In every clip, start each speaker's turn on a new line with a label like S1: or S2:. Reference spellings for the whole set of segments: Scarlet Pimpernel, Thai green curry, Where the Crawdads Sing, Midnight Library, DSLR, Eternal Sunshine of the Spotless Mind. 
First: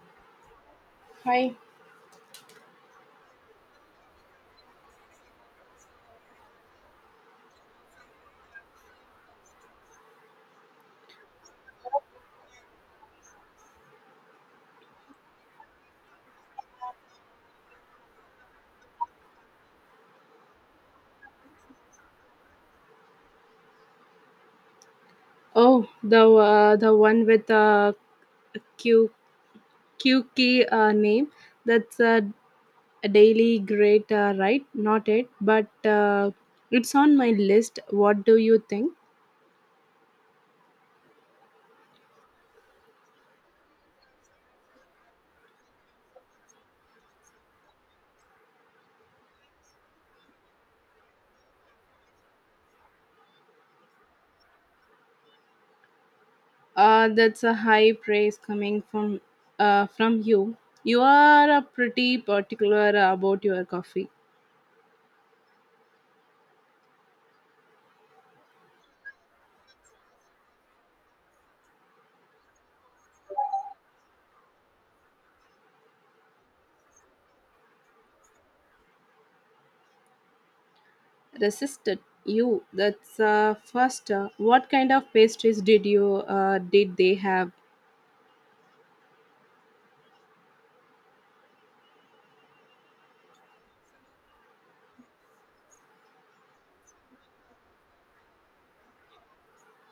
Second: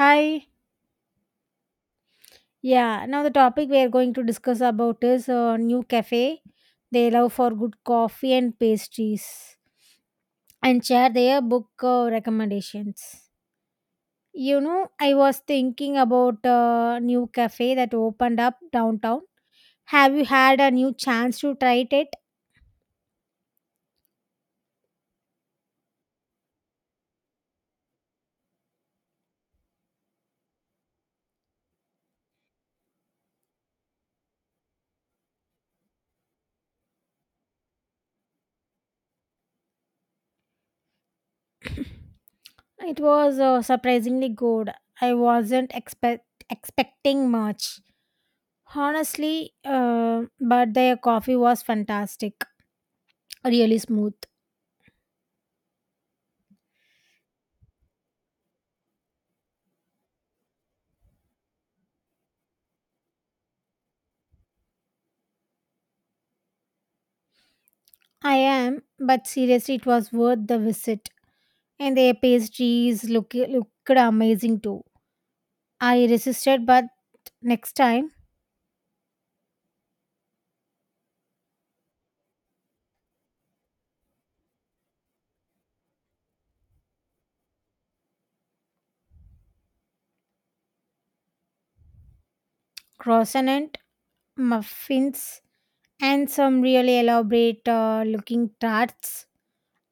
S1: Hi.
S2: Hi.
S1: Yeah. Now the topic we are going to discuss about is new cafe. They love for good coffee and pastries, and share their book recommendations. You know, I was thinking about a new cafe that opened up downtown. Have you had a new chance to try it?
S2: Oh, the one with the Q QK name. That's a daily right? Not it, but it's on my list. What do you think?
S1: It was surprisingly good. I wasn't expect expecting much, honestly, uh, but their coffee was fantastic, really smooth.
S2: That's a high praise coming from you. You are a pretty particular about your coffee.
S1: I am, but seriously, it was worth the visit. And their looked amazing too. I resisted, but next time,
S2: Resisted you. That's first. What kind of pastries did they have?
S1: croissant, muffins, and some really elaborate looking tarts.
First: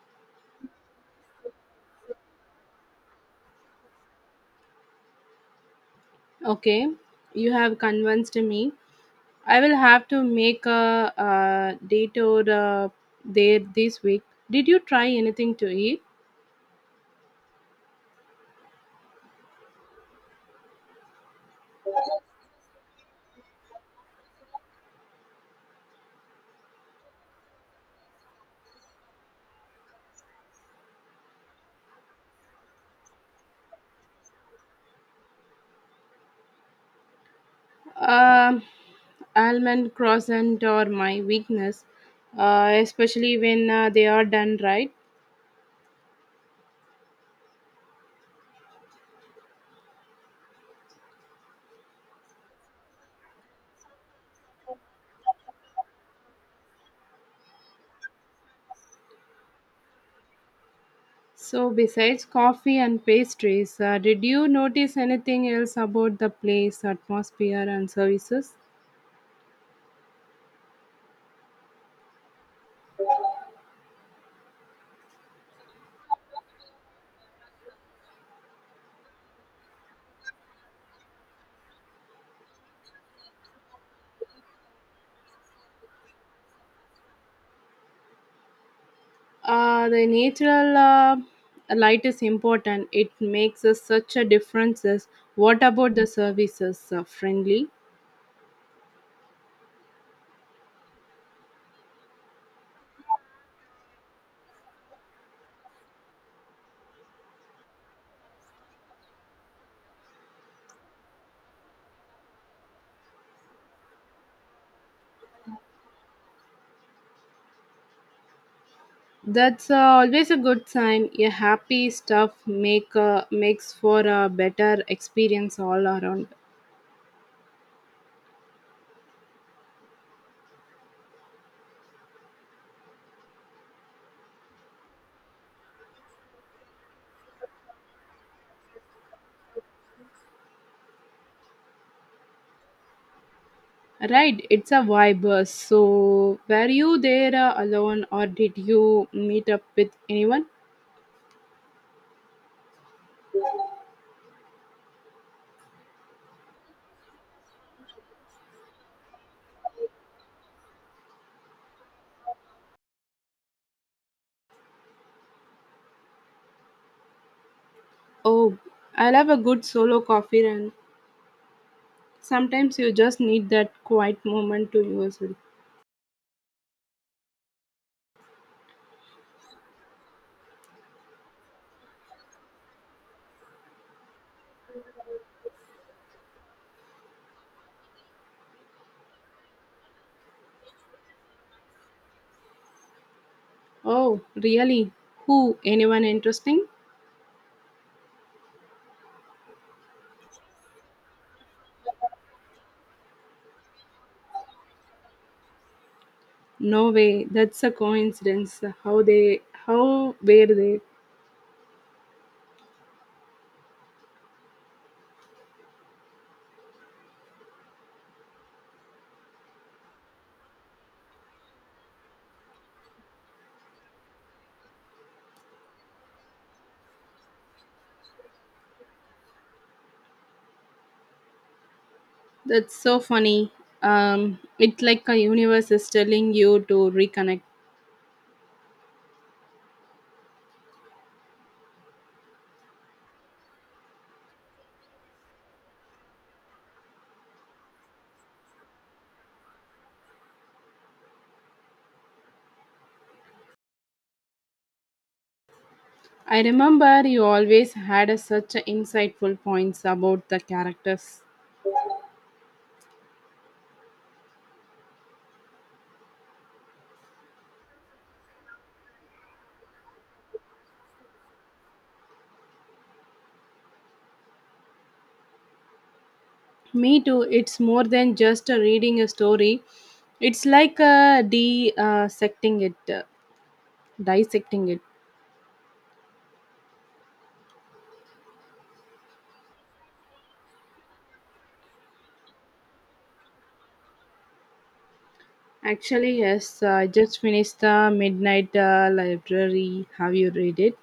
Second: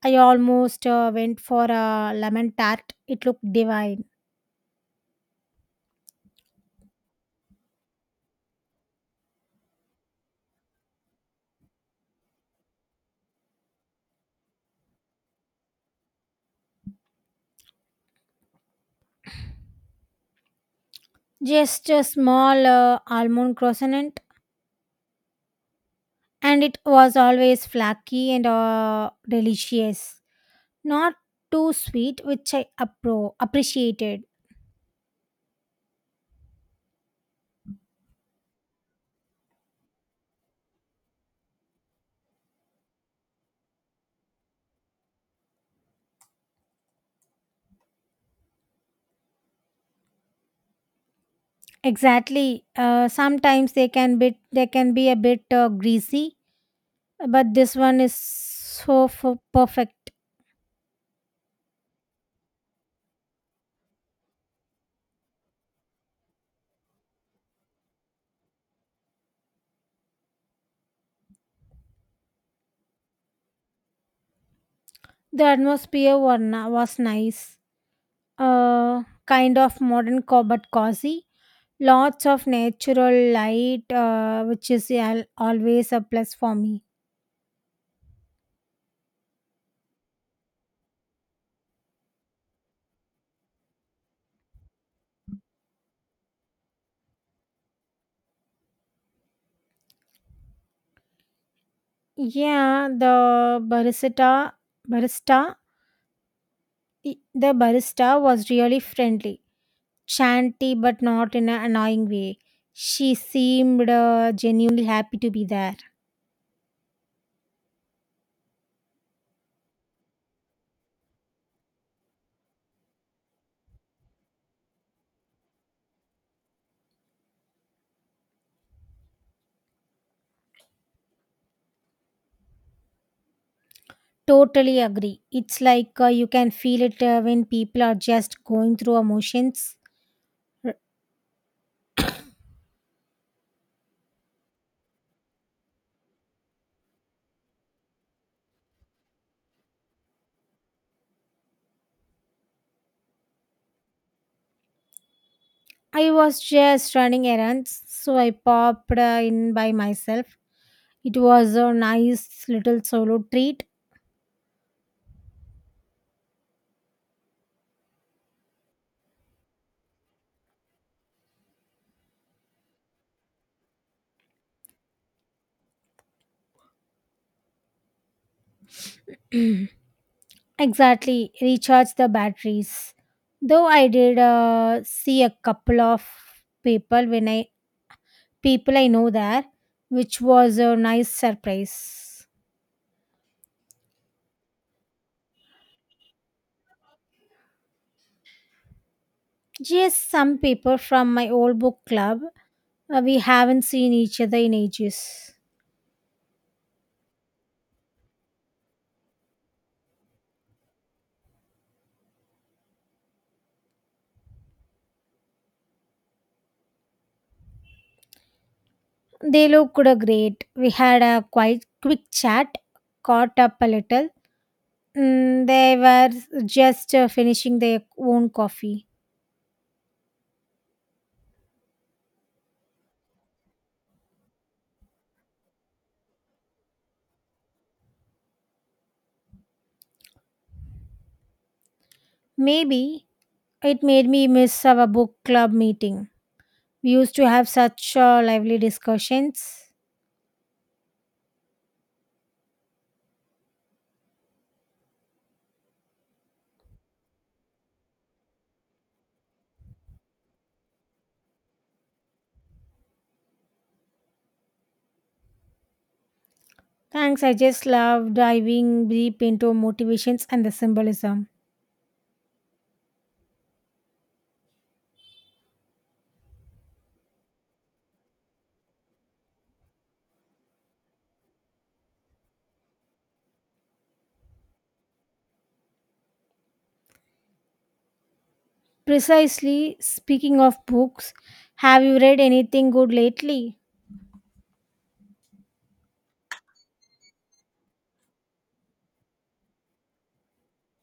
S1: I almost went for a lemon tart. It looked divine.
S2: Okay, you have convinced me. I will have to make a, detour there this week. Did you try anything to eat?
S1: Just a small almond croissant, and it was always flaky and delicious. Not too sweet, which I appreciated.
S2: Um, Almond croissant are my weakness, especially when they are done right.
S1: Exactly. Sometimes they can be a bit greasy, but this one is perfect.
S2: So, besides coffee and pastries, did you notice anything else about the place, atmosphere, and services?
S1: The was nice. Uh, Kind of but cozy. Lots of natural light, which is always a plus for me.
S2: The natural light is important. It makes us such a differences. What about the services? Friendly?
S1: Yeah, the barista barista the barista was really friendly chanty but not in an annoying way. She seemed genuinely happy to be there.
S2: That's always a good sign. A happy stuff makes for a better experience all around.
S1: Totally agree. It's like you can feel it when people are just going through emotions.
S2: Right, it's a vibe. So, were you there alone or did you meet up with anyone?
S1: I was just running errands, so I popped in by myself. It was a nice little solo treat.
S2: Oh, I love a good solo coffee run. Sometimes you just need that quiet moment to yourself.
S1: Exactly, recharge the batteries. Though I did see a couple of people when I people I know there, which was a nice surprise.
S2: Oh, really? Who? Anyone interesting?
S1: Yes, some people from my old book club. We haven't seen each other in ages.
S2: No way. That's a coincidence. How they? How were they?
S1: They looked great. We had a quite quick chat, caught up a little. Mm, they were just finishing their own coffee.
S2: That's so funny. It's like a universe is telling you to reconnect.
S1: Maybe it made me miss our book club meeting. We used to have such lively discussions.
S2: I remember you always had such a insightful points about the characters.
S1: Thanks, I just love diving deep into motivations and the symbolism.
S2: Me too. It's more than just a reading a story. It's like a dissecting it, Dissecting it.
S1: Precisely, speaking of books, have you read anything good lately?
S2: Actually, yes. I just finished the Midnight Library. Have you read it?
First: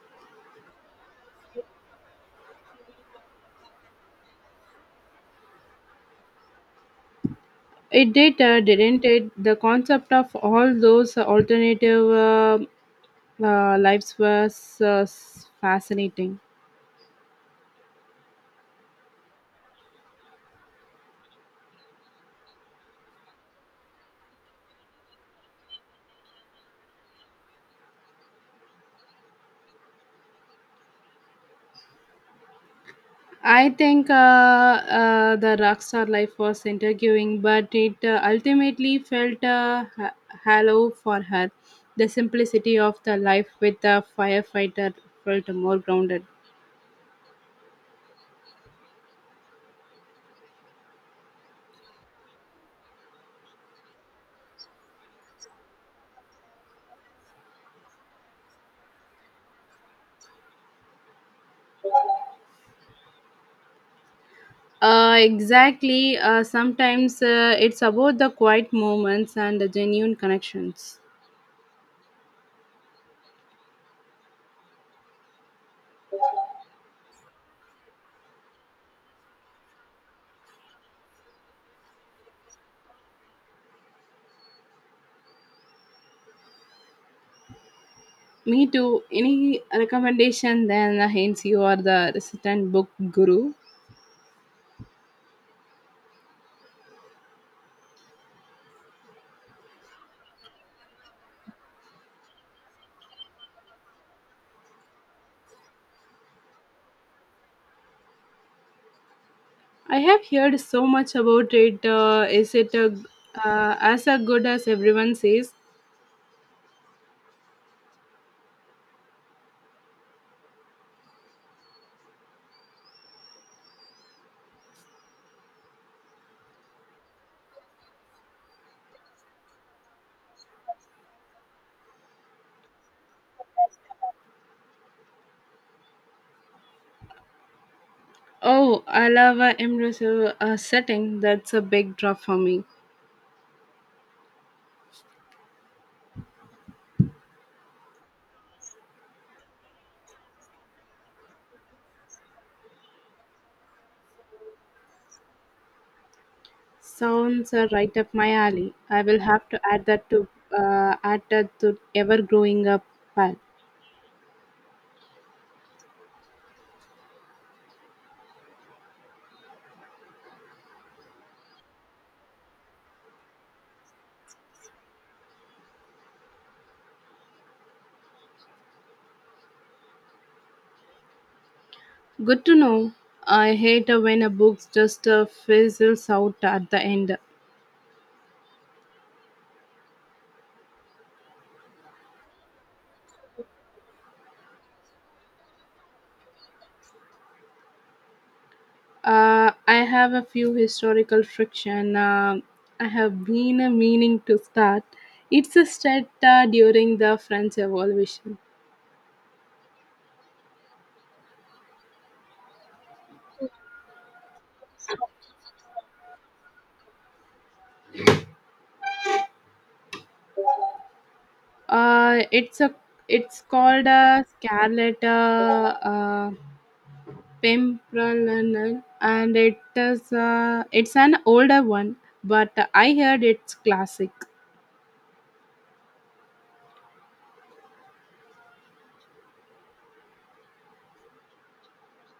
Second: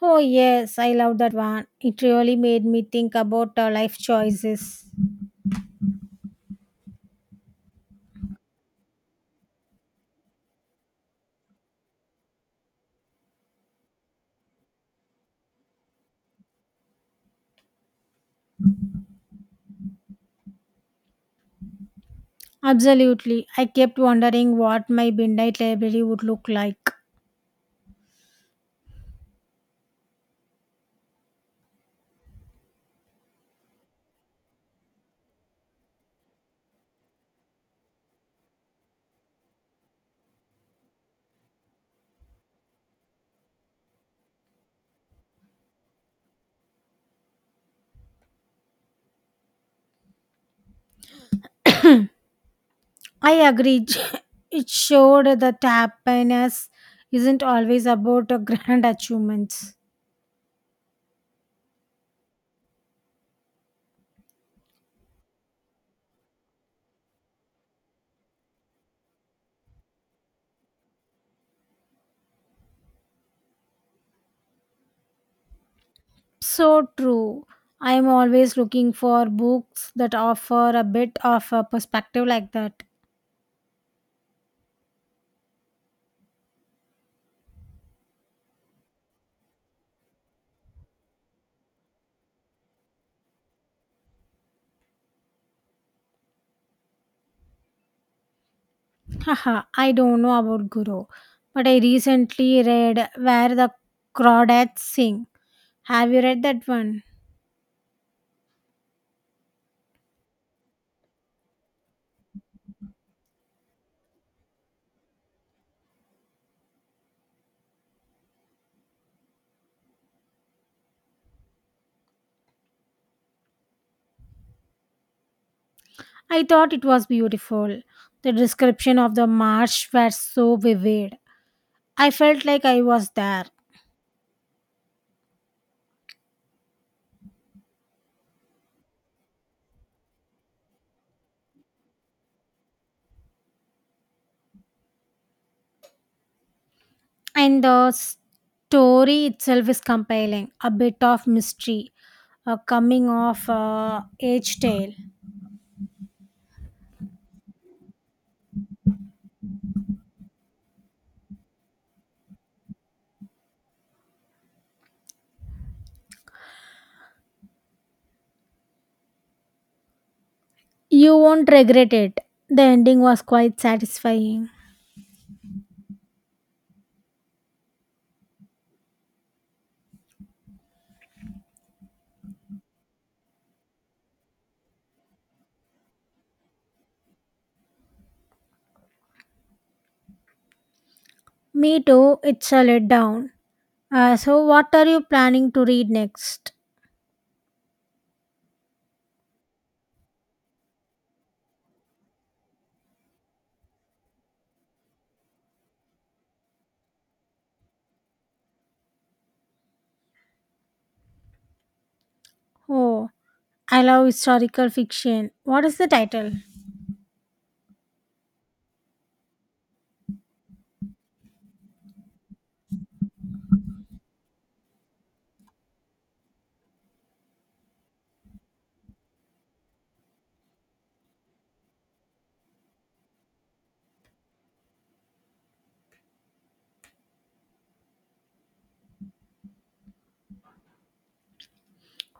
S1: Oh, yes, I love that one. It really made me think about life choices.
S2: It did, didn't it? The concept of all those alternative lives was fascinating.
S1: Absolutely. I kept wondering what my midnight library would look like.
S2: I think The rockstar life was intriguing, but it ultimately felt hollow for her. The simplicity of the life with the firefighter felt more grounded.
S1: I agreed. It showed that happiness isn't always about grand achievements.
S2: Exactly. Sometimes it's about the quiet moments and the genuine connections.
S1: So true. I am always looking for books that offer a bit of a perspective like that.
S2: Me too. Any recommendation then, hence you are the resident book guru.
S1: Haha, I don't know about Guru, but I recently read Where the Crawdads Sing. Have you read that one?
S2: I have heard so much about it. Is it as a good as everyone says?
S1: I thought it was beautiful. The description of the marsh was so vivid. I felt like I was there.
S2: Oh, I love a immersive setting. That's a big draw for me.
S1: And the story itself is compelling, a bit of mystery, a coming of age tale.
S2: Sounds right up my alley. I will have to add that to ever growing up pile.
S1: You won't regret it. The ending was quite satisfying.
S2: Good to know. I hate when a book just fizzles out at the end.
S1: Me too, it's a letdown. So, what are you planning to read next?
S2: I have a few historical friction. I have been meaning to start. It's a set during the French Revolution.
S1: Oh, I love historical fiction. What is the title?
S2: Uh, it's a it's called a Scarlet Pimpernel, and it's an older one, but I heard it's classic.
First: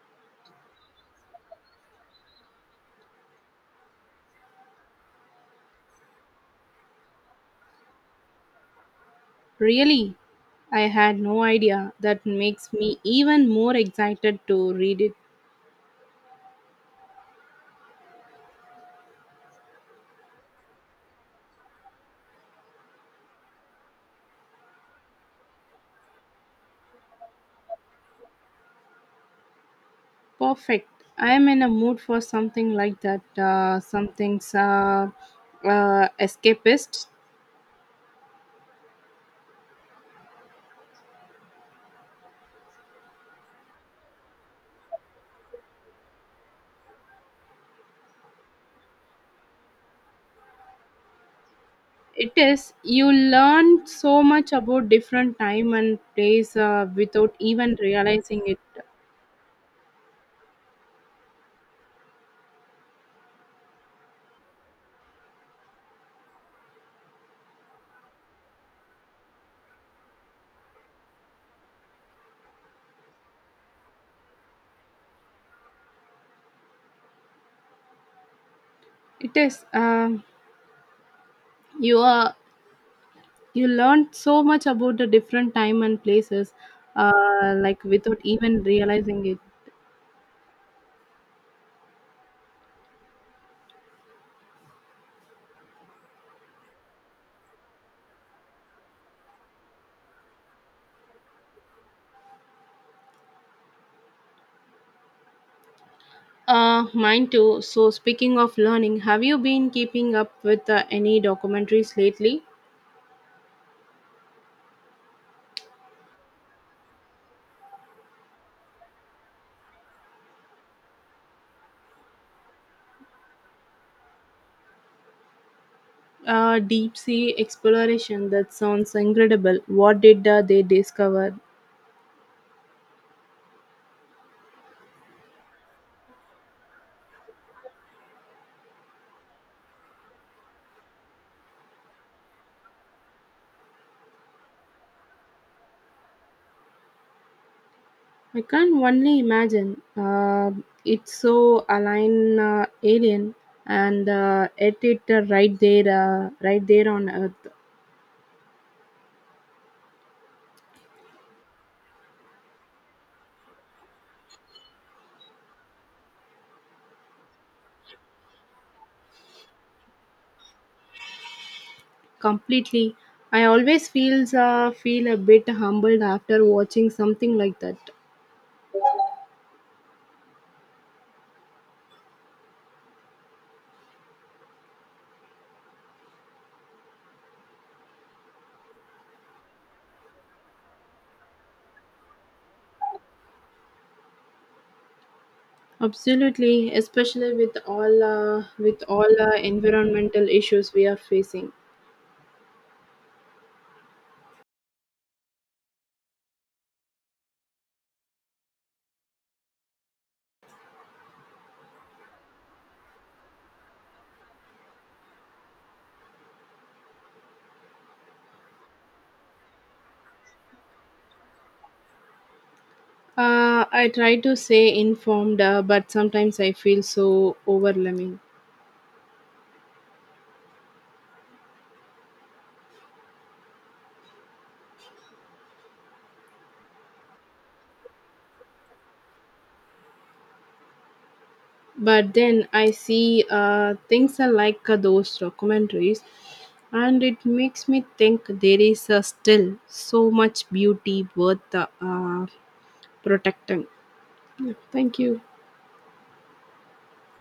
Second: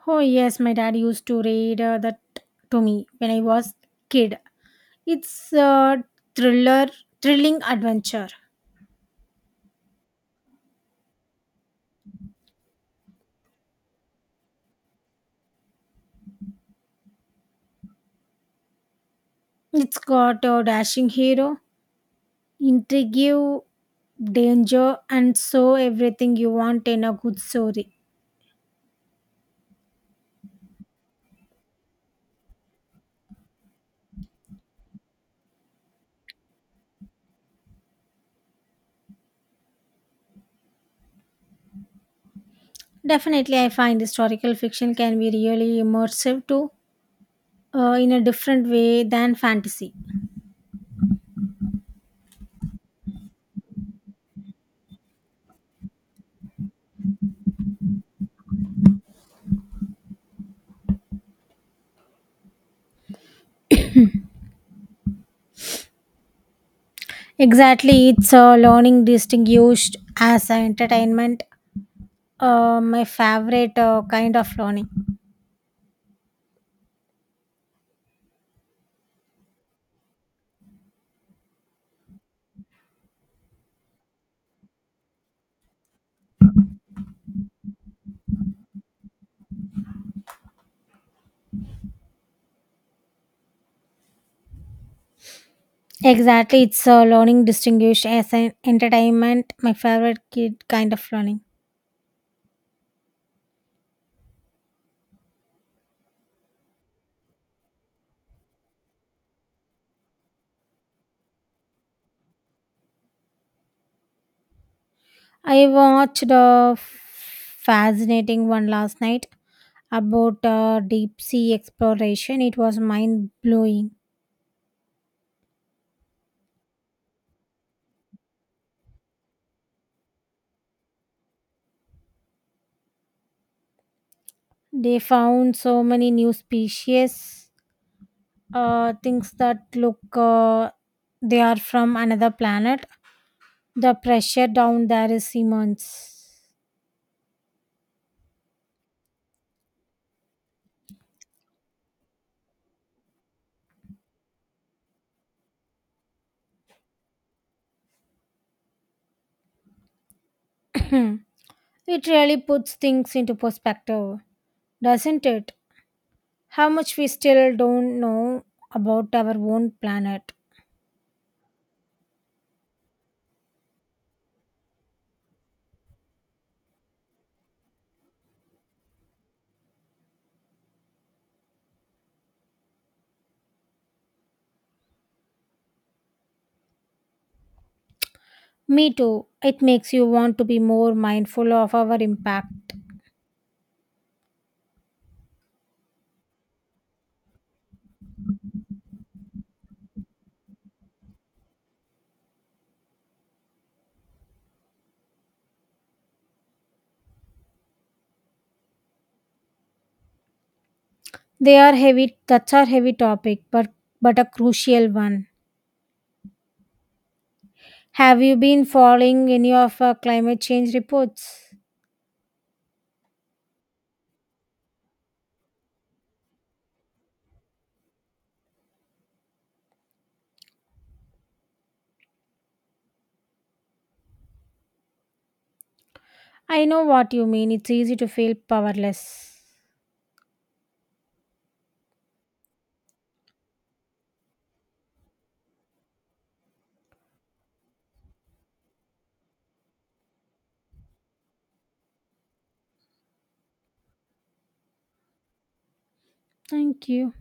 S1: Oh, yes, my dad used to read that to me when I was kid. It's a thriller, thrilling adventure.
S2: Really, I had no idea. That makes me even more excited to read it.
S1: It's got a dashing hero, intrigue, danger, and so everything you want in a good story.
S2: Perfect. I am in a mood for something like that. Something's escapist.
S1: Definitely, I find historical fiction can be really immersive too, in a different way than fantasy.
S2: It is. You learn so much about different time and place without even realizing it.
S1: Exactly, it's a learning distinguished as a entertainment. My favorite kind of learning.
S2: It is. You are. You learn so much about the different time and places, like without even realizing it.
S1: Exactly, it's a learning distinguished as an entertainment. My favorite kid kind of learning.
S2: Mine too. So speaking of learning, have you been keeping up with any documentaries lately?
S1: I watched a fascinating one last night about deep sea exploration. It was mind blowing.
S2: Deep sea exploration, that sounds incredible. What did they discover?
S1: They found so many new species, things that look they are from another planet. The pressure down there is immense.
S2: I can only imagine. It's so align alien, and right there on Earth,
S1: It really puts things into perspective, doesn't it? How much we still don't know about our own planet.
S2: completely. I always feel a bit humbled after watching something like that.
S1: Me too. It makes you want to be more mindful of our impact.
S2: Absolutely, especially with all environmental issues we are facing.
S1: They are heavy, that's a heavy topic, but a crucial one. Have you been following any of climate change reports?
S2: I try to stay informed, but sometimes I feel so overwhelming.
S1: I know what you mean. It's easy to feel powerless.
S2: But then I see things are like those documentaries, and it makes me think there is still so much beauty worth protecting. Yeah, Thank you.
S1: Thank you.